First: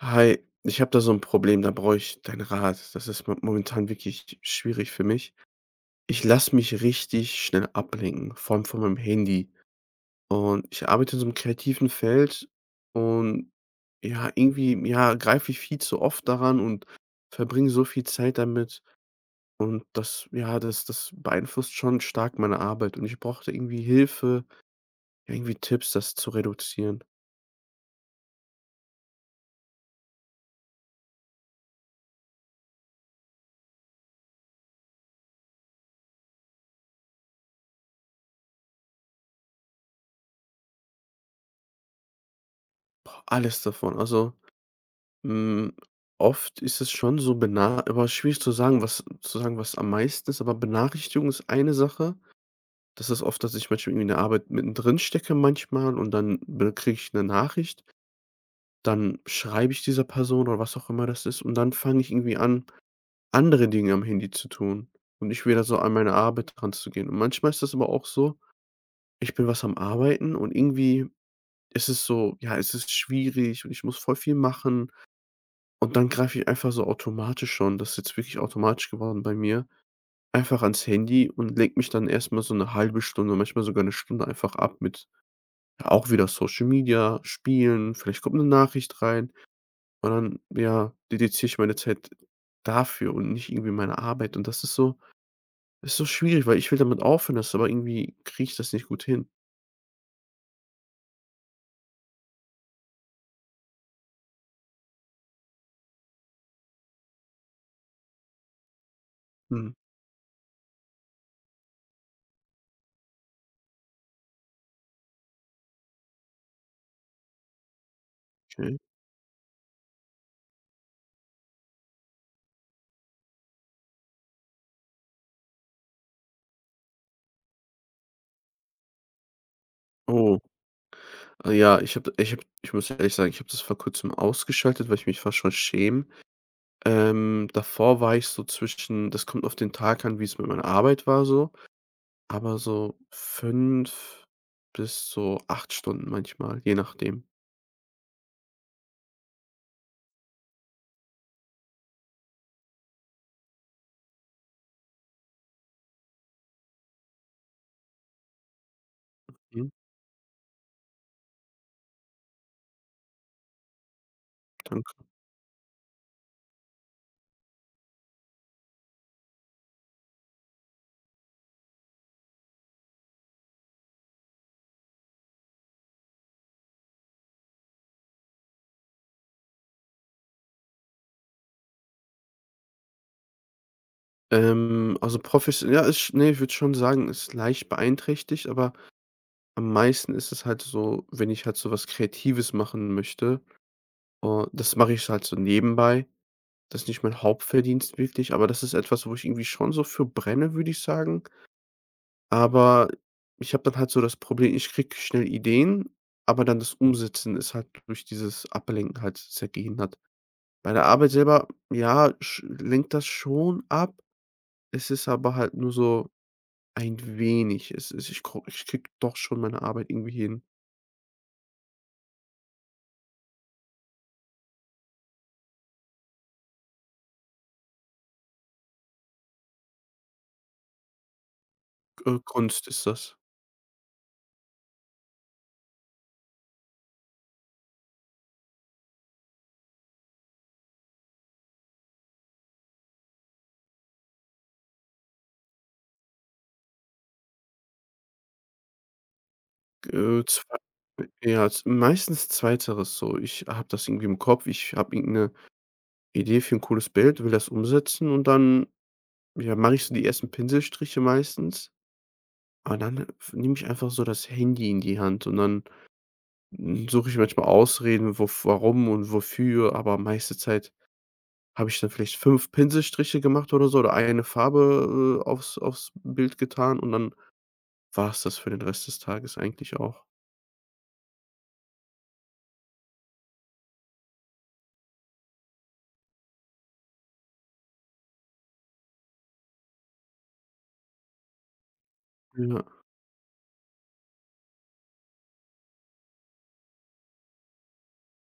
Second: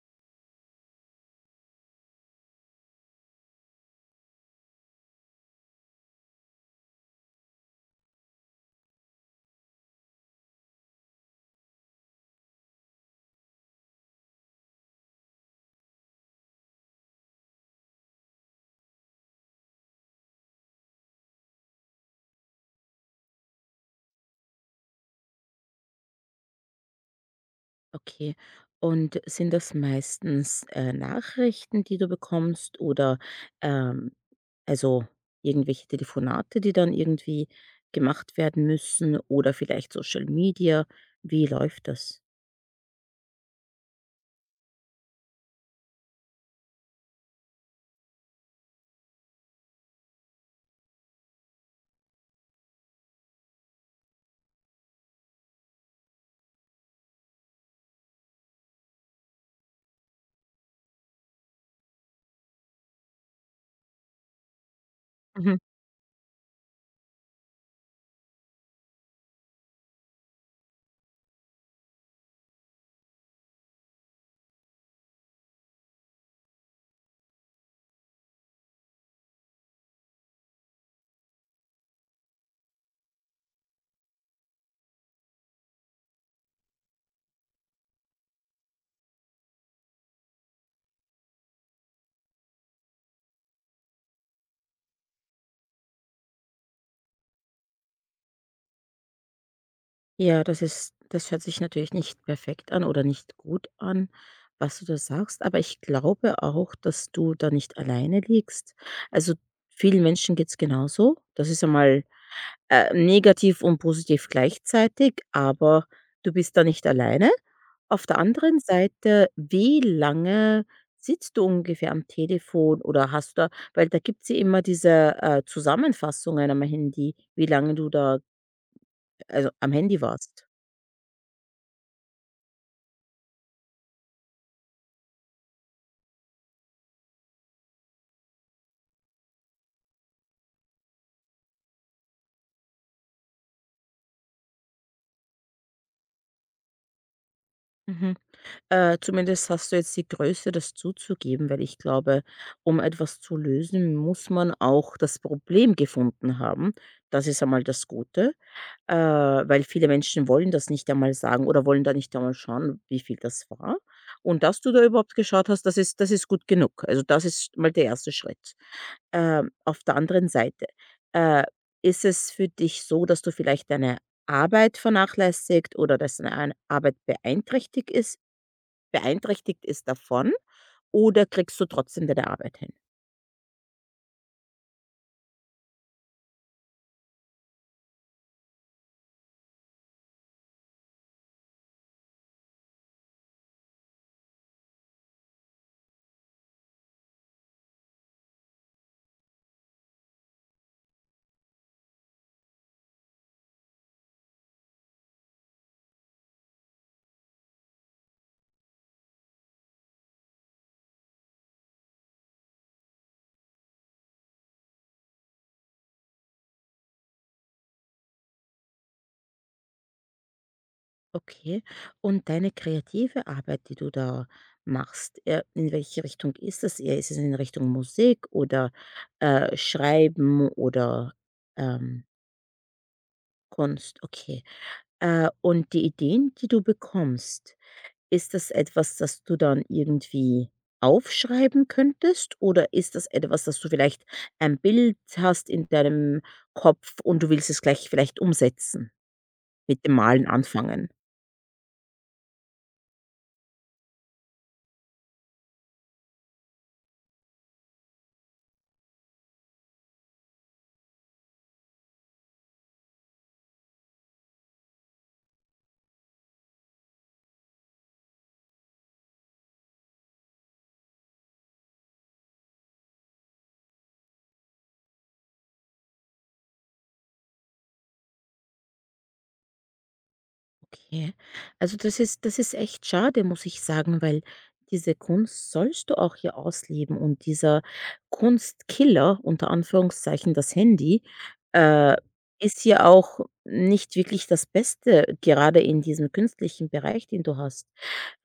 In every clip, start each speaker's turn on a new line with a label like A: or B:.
A: Hi, ich habe da so ein Problem, da brauche ich deinen Rat. Das ist mo momentan wirklich schwierig für mich. Ich lasse mich richtig schnell ablenken, vor allem von meinem Handy. Und ich arbeite in so einem kreativen Feld und ja, irgendwie, ja, greife ich viel zu oft daran und verbringe so viel Zeit damit. Und das ja, das das beeinflusst schon stark meine Arbeit, und ich brauchte irgendwie Hilfe, ja, irgendwie Tipps, das zu reduzieren.
B: Okay. Und sind das meistens, Nachrichten, die du bekommst, oder, ähm, also irgendwelche Telefonate, die dann irgendwie gemacht werden müssen, oder vielleicht Social Media? Wie läuft das?
A: Boah, alles davon. Also hm, oft ist es schon so bena aber schwierig zu sagen, was am meisten ist, aber Benachrichtigung ist eine Sache. Das ist oft, dass ich manchmal irgendwie in der Arbeit mittendrin stecke manchmal, und dann kriege ich eine Nachricht, dann schreibe ich dieser Person oder was auch immer das ist, und dann fange ich irgendwie an, andere Dinge am Handy zu tun und nicht wieder so an meine Arbeit ranzugehen. Und manchmal ist das aber auch so, ich bin was am Arbeiten und irgendwie ist es so, ja, es ist schwierig und ich muss voll viel machen. Und dann greife ich einfach so automatisch schon, das ist jetzt wirklich automatisch geworden bei mir, einfach ans Handy und lenke mich dann erstmal so eine halbe Stunde, manchmal sogar eine Stunde einfach ab mit, ja, auch wieder Social Media, Spielen, vielleicht kommt eine Nachricht rein, und dann, ja, dediziere ich meine Zeit dafür und nicht irgendwie meine Arbeit. Und das ist so, ist so schwierig, weil ich will damit aufhören, das, aber irgendwie kriege ich das nicht gut hin.
B: Ja, das hört sich natürlich nicht perfekt an oder nicht gut an, was du da sagst, aber ich glaube auch, dass du da nicht alleine liegst. Also,
A: Mhm,
B: vielen Menschen geht's genauso. Das ist einmal, negativ und positiv gleichzeitig, aber du bist da nicht alleine. Auf der anderen
A: okay.
B: Seite, wie lange sitzt du ungefähr am Telefon, oder hast du da, weil da gibt's ja immer diese, Zusammenfassungen am Handy, wie lange du da, also am Handy
A: Oh,
B: warst.
A: ja, ich habe, ich muss ehrlich sagen, ich habe das vor Kurzem ausgeschaltet, weil ich mich fast schon schäme. Davor war ich so zwischen, das kommt auf den Tag an, wie es mit meiner Arbeit war so, aber so 5 bis so 8 Stunden manchmal, je nachdem.
B: Mhm. Zumindest hast du jetzt die Größe, das zuzugeben, weil ich glaube, um etwas zu lösen, muss man auch das Problem gefunden haben. Das ist einmal das Gute, weil
A: Mhm,
B: viele Menschen wollen das nicht einmal sagen oder wollen da nicht einmal schauen, wie viel das war. Und dass du da
A: danke.
B: überhaupt geschaut hast, das ist gut genug. Also das ist mal der erste Schritt. Auf der anderen Seite, äh, ist es für dich so, dass du vielleicht deine Arbeit vernachlässigt oder dass deine Arbeit beeinträchtigt ist davon, oder kriegst du trotzdem deine Arbeit hin?
A: Also professionell, ja, ist ne, ich würde schon sagen, ist leicht beeinträchtigt, aber am meisten ist es halt so, wenn ich halt so was Kreatives machen möchte. Und das mache ich halt so nebenbei. Das ist nicht mein Hauptverdienst wirklich, aber das ist etwas, wo ich irgendwie schon so für brenne, würde ich sagen. Aber ich habe dann halt so das Problem, ich kriege schnell Ideen, aber dann das Umsetzen ist halt durch dieses Ablenken halt sehr gehindert. Bei der Arbeit selber, ja, sch lenkt das schon ab. Es ist aber halt nur so ein wenig. Es ist, ich kriege doch schon meine Arbeit irgendwie hin.
B: Okay. Und deine kreative Arbeit, die du da machst, in welche Richtung ist das eher? Ist es in Richtung Musik oder, Schreiben oder, ähm,
A: Kunst ist das.
B: Kunst? Okay. Und die Ideen, die du bekommst. Ist das etwas, das du dann irgendwie aufschreiben könntest, oder ist das etwas, dass du vielleicht ein Bild hast in deinem Kopf und du willst es gleich vielleicht umsetzen, mit dem
A: Äh,
B: Malen
A: zwei
B: anfangen?
A: ja, z meistens zweiteres so. Ich habe das irgendwie im Kopf. Ich habe irgend 'ne Idee für ein cooles Bild, will das umsetzen, und dann, ja, mache ich so die ersten Pinselstriche meistens. Aber dann nehme ich einfach so das Handy in die Hand, und dann, hm, suche ich manchmal Ausreden, wof warum und wofür, aber meiste Zeit habe ich dann vielleicht 5 Pinselstriche gemacht oder so oder eine Farbe, aufs Bild getan, und dann war es das für den Rest des Tages eigentlich auch.
B: Okay. Also das ist echt schade, muss ich sagen, weil diese Kunst sollst du auch hier ausleben und dieser Kunstkiller, unter Anführungszeichen das Handy, äh,
A: Ja.
B: ist ja auch nicht wirklich das Beste, gerade in diesem künstlichen Bereich, den du hast.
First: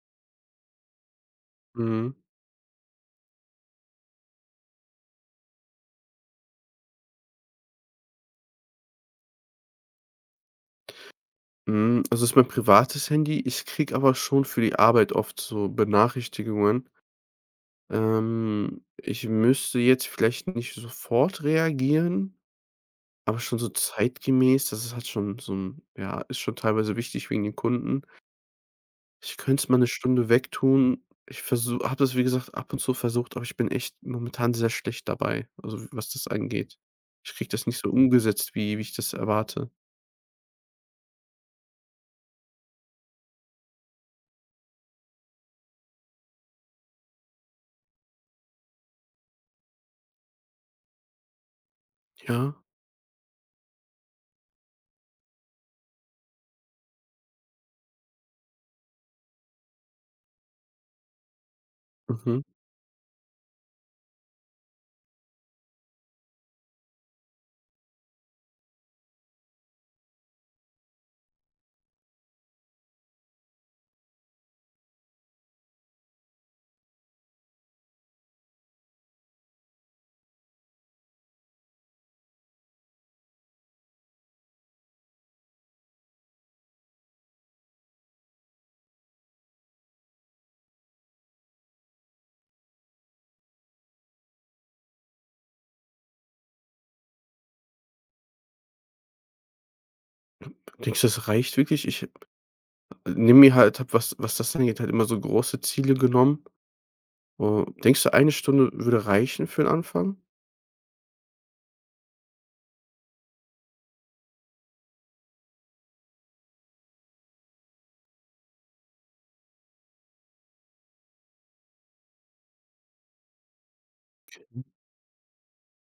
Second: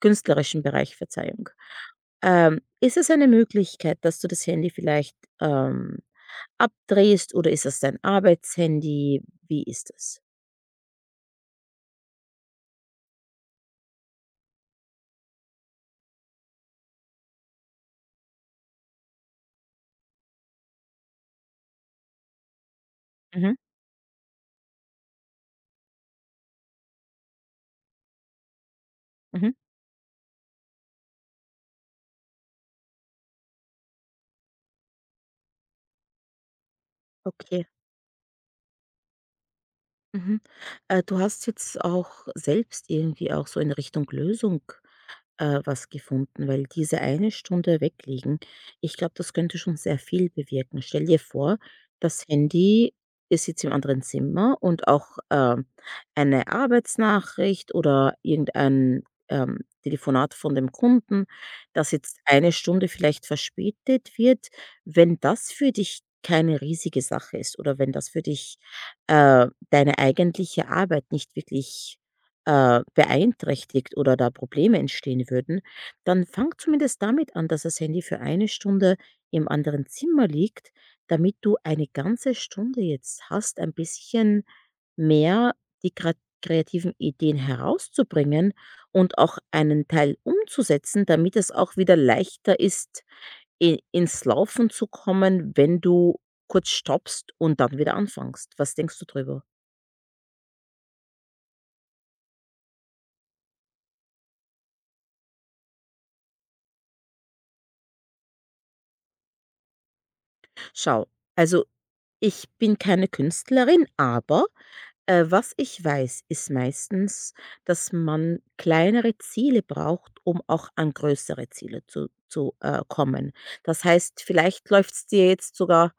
B: Künstlerischen Bereich, Verzeihung.
A: Mhm.
B: Ist es eine Möglichkeit, dass du das Handy vielleicht, ähm, abdrehst, oder ist das dein Arbeitshandy? Wie ist das?
A: Mhm. Also, es ist mein privates Handy. Ich kriege aber schon für die Arbeit oft so Benachrichtigungen. Ich müsste jetzt vielleicht nicht sofort reagieren. Aber
B: Mhm,
A: schon so zeitgemäß, das ist halt schon so 'n, ja, ist schon teilweise wichtig wegen den Kunden. Ich
B: mhm.
A: könnte es mal 'ne Stunde wegtun. Ich versu Habe das, wie gesagt, ab und zu versucht, aber ich bin echt momentan sehr schlecht dabei, also, was das angeht. Ich kriege
B: Okay,
A: das nicht so umgesetzt, wie ich das erwarte.
B: mhm. Du hast jetzt auch selbst irgendwie auch so in Richtung Lösung, was gefunden, weil diese eine Stunde weglegen, ich glaube, das könnte schon sehr viel bewirken. Stell dir vor, das
A: Ja,
B: Handy ist jetzt im anderen Zimmer und auch, eine Arbeitsnachricht oder irgendein, Telefonat von dem Kunden, das jetzt
A: mhm.
B: eine Stunde vielleicht verspätet wird. Wenn das für dich keine riesige Sache ist oder wenn das für dich, deine eigentliche Arbeit nicht wirklich, beeinträchtigt oder da Probleme entstehen würden, dann fang zumindest damit an, dass das Handy für eine Stunde im anderen Zimmer liegt, damit du eine ganze Stunde jetzt hast, ein bisschen mehr die kreativen Ideen herauszubringen und auch einen Teil umzusetzen, damit es auch wieder leichter ist, ins Laufen zu kommen, wenn du kurz stoppst und dann wieder anfängst. Was denkst du drüber?
A: Denkst du, das reicht wirklich? Ich nehme mir halt habe, was das angeht, halt immer so große Ziele genommen. Oh, denkst du, eine Stunde würde reichen für 'n Anfang?
B: Schau, also ich bin keine Künstlerin, aber, was ich weiß, ist meistens, dass man kleinere Ziele braucht, um auch an größere Ziele zu kommen. Das heißt, vielleicht läuft es dir jetzt sogar,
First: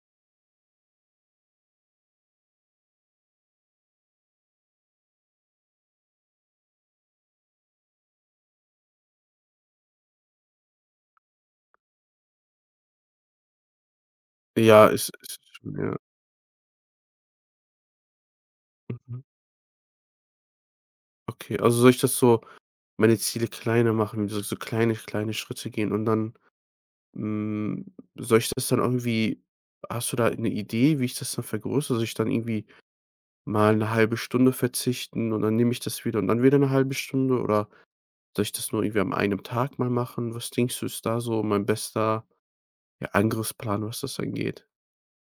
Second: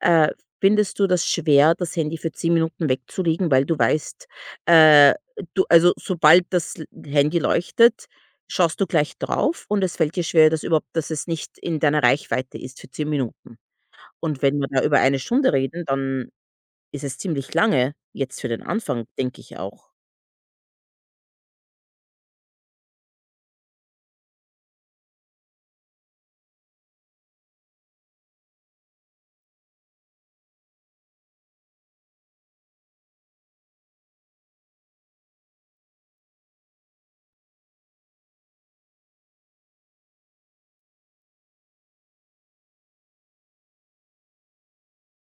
B: äh, findest du das schwer, das Handy für 10 Minuten wegzulegen, weil du weißt, äh, du, also, sobald das l Handy leuchtet, schaust du gleich drauf und es fällt dir schwer, dass überhaupt, dass es nicht in deiner Reichweite ist für 10 Minuten. Und wenn wir da
A: Ja,
B: über
A: es
B: eine
A: es
B: Stunde reden,
A: ja,
B: dann ist es ziemlich lange, jetzt für den Anfang,
A: mhm.
B: denke ich auch.
A: Okay, also soll ich das so meine Ziele kleiner machen, so kleine Schritte gehen, und dann, hm, soll ich das dann irgendwie, hast du da eine Idee, wie ich das dann vergrößere? Soll ich dann irgendwie mal eine halbe Stunde verzichten und dann nehme ich das wieder und dann wieder eine halbe Stunde, oder soll ich das nur irgendwie am einem Tag mal machen? Was denkst du, ist da so mein bester, ja, Angriffsplan, was das angeht?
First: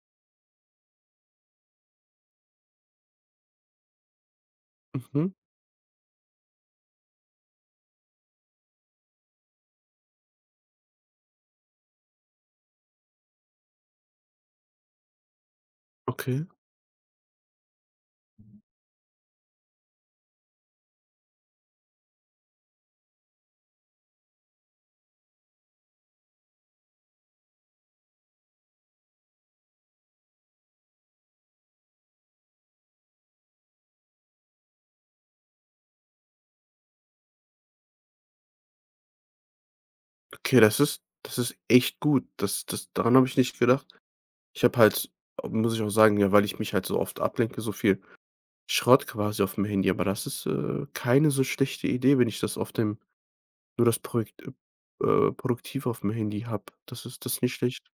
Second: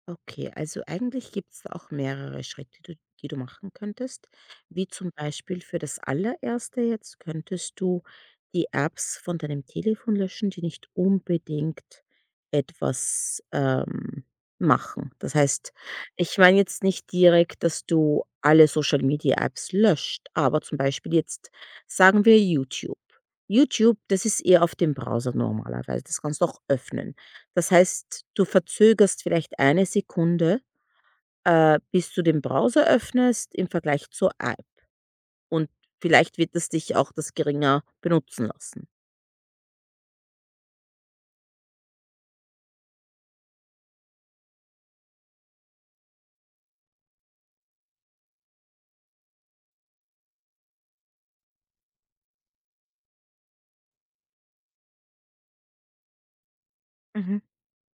B: Okay, also eigentlich gibt's da auch mehrere Schritte, die du machen könntest, wie zum
A: Mhm,
B: Beispiel für das Allererste jetzt könntest du die Apps von deinem Telefon löschen, die nicht unbedingt etwas, machen. Das heißt, ich
A: okay.
B: meine jetzt nicht direkt, dass du alle Social Media Apps löscht, aber zum Beispiel jetzt sagen wir YouTube. YouTube, das ist eher auf dem Browser normalerweise, das kannst du auch öffnen. Das heißt, du verzögerst vielleicht eine Sekunde, bis du den Browser öffnest im Vergleich zur App, und vielleicht wird es dich auch das geringer benutzen lassen.
A: Okay, das ist, das ist echt gut. Das, das daran habe ich nicht gedacht. Ich habe halt Muss ich auch sagen, ja, weil ich mich halt so oft ablenke, so viel Schrott quasi auf dem Handy, aber das ist, keine so schlechte Idee, wenn ich das auf dem nur das Projekt, produktiv aufm Handy habe. Das ist, das
B: Mhm.
A: ist nicht schlecht.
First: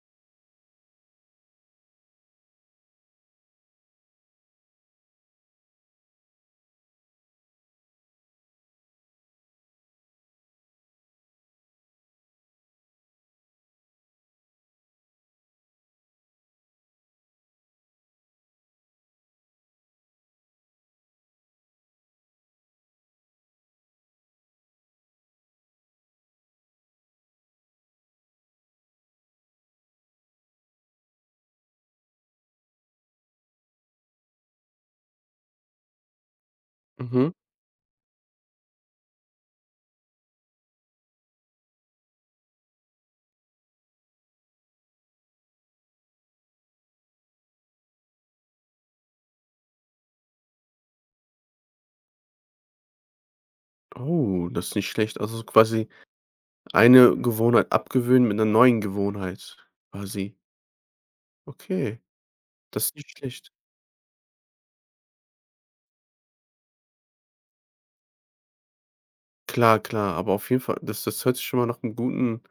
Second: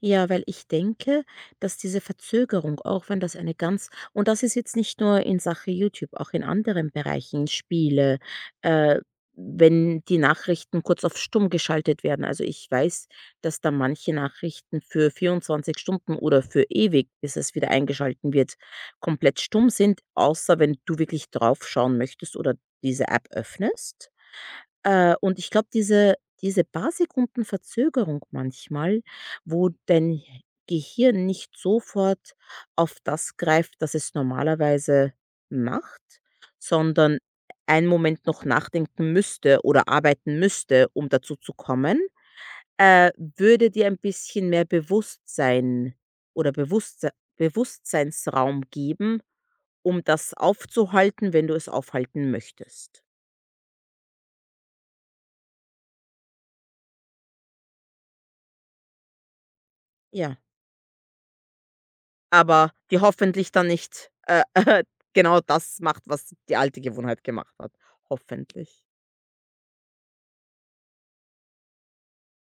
B: Ja, weil ich denke, dass diese Verzögerung, auch wenn das eine ganz, und das ist jetzt nicht nur in Sache YouTube, auch in anderen Bereichen, Spiele, äh, wenn die Nachrichten kurz auf stumm geschaltet werden. Also, ich weiß, dass da manche Nachrichten für 24 Stunden oder für ewig, bis es wieder eingeschalten wird, komplett stumm sind, außer wenn du wirklich draufschauen möchtest oder diese App öffnest. Und ich glaube, diese paar Sekunden Verzögerung manchmal, wo dein H Gehirn nicht sofort auf das greift, das es normalerweise macht, sondern
A: Mhm.
B: einen Moment noch nachdenken müsste oder arbeiten müsste, um dazu zu kommen, würde dir ein bisschen mehr Bewusstsein oder Bewusstseinsraum geben, um das aufzuhalten, wenn du es aufhalten möchtest.
A: Oh, das ist nicht schlecht. Also, so quasi eine Gewohnheit abgewöhnen mit einer neuen Gewohnheit quasi.
B: Ja.
A: Okay,
B: Aber
A: das ist
B: die
A: nicht
B: hoffentlich
A: schlecht.
B: dann nicht, genau das macht, was die alte Gewohnheit gemacht hat. Hoffentlich.
A: Klar, klar, aber auf jeden Fall, das, das hört sich schon mal nach einem guten,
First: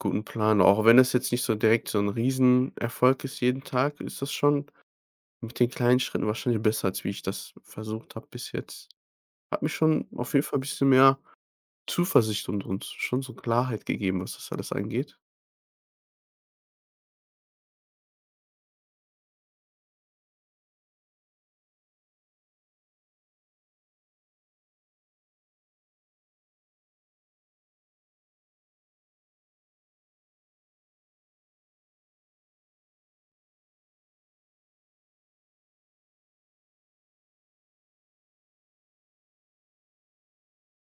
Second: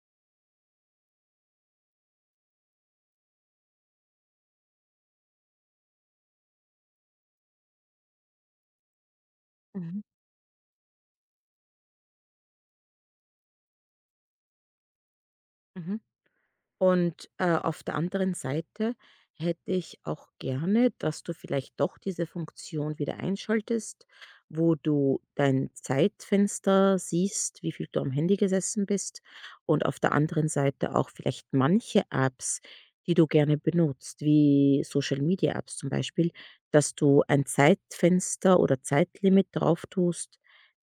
A: guten Plan, auch wenn das jetzt nicht so direkt so ein Riesenerfolg ist jeden Tag, ist das schon mit den kleinen Schritten wahrscheinlich besser als wie ich das versucht habe bis jetzt. Hat mir
B: Mhm,
A: schon auf jeden Fall ein bisschen mehr Zuversicht und schon so Klarheit gegeben, was das alles angeht.
B: mhm. Und, auf der anderen Seite hätte ich auch gerne, dass du vielleicht doch diese Funktion wieder einschaltest, wo du dein Zeitfenster siehst, wie viel du am Handy gesessen bist und auf der anderen Seite auch vielleicht manche Apps, die du gerne benutzt, wie Social Media Apps zum Beispiel, dass du ein Zeitfenster oder Zeitlimit drauf tust,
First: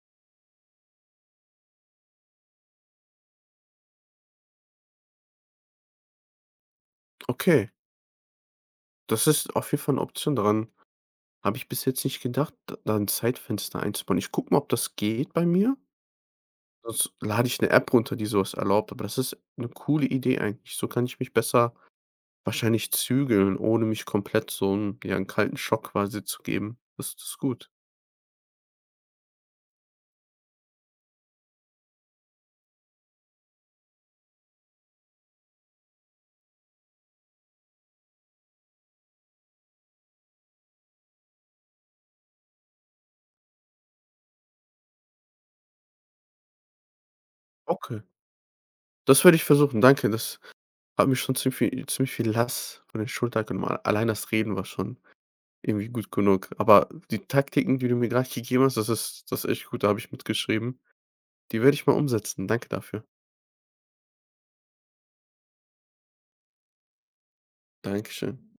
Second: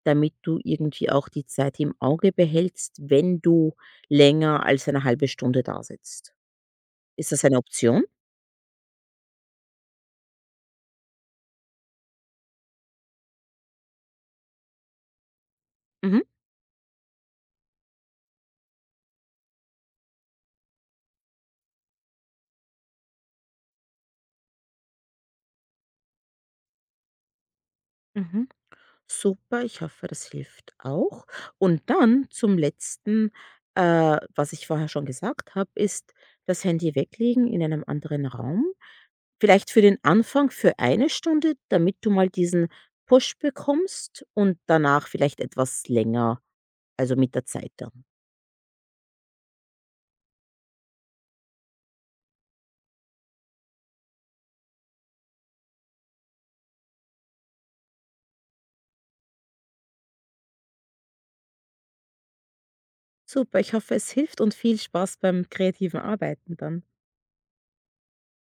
B: damit du irgendwie auch die Zeit im Auge behältst, wenn du länger als eine halbe Stunde dasitzt. Ist das eine
A: Okay,
B: Option?
A: das ist auf jeden Fall eine Option. Daran habe ich bis jetzt nicht gedacht, d da 'n Zeitfenster einzubauen. Ich gucke mal, ob das geht bei mir.
B: Mhm.
A: Sonst lade ich eine App runter, die sowas erlaubt, aber das ist eine coole Idee eigentlich. So kann ich mich besser wahrscheinlich zügeln, ohne mich komplett so einen, ja, 'n kalten Schock quasi zu geben. Das, das ist gut.
B: Mhm. Super, ich hoffe, das hilft auch. Und dann zum Letzten, was ich vorher schon gesagt habe, ist das Handy weglegen in einem anderen Raum. Vielleicht für den Anfang für eine Stunde, damit du mal diesen Push bekommst und danach vielleicht etwas länger, also mit der Zeit
A: Okay,
B: dann.
A: das werde ich versuchen. Danke, das hat mir schon ziemlich viel Last von den Schultern genommen. Allein das Reden war schon irgendwie gut genug. Aber die Taktiken, die du mir gerade gegeben hast, das ist, das ist echt gut, da habe ich mitgeschrieben. Die werde ich mal umsetzen. Danke dafür.
B: Super, ich hoffe, es hilft und viel Spaß beim kreativen Arbeiten dann.
A: Dankeschön.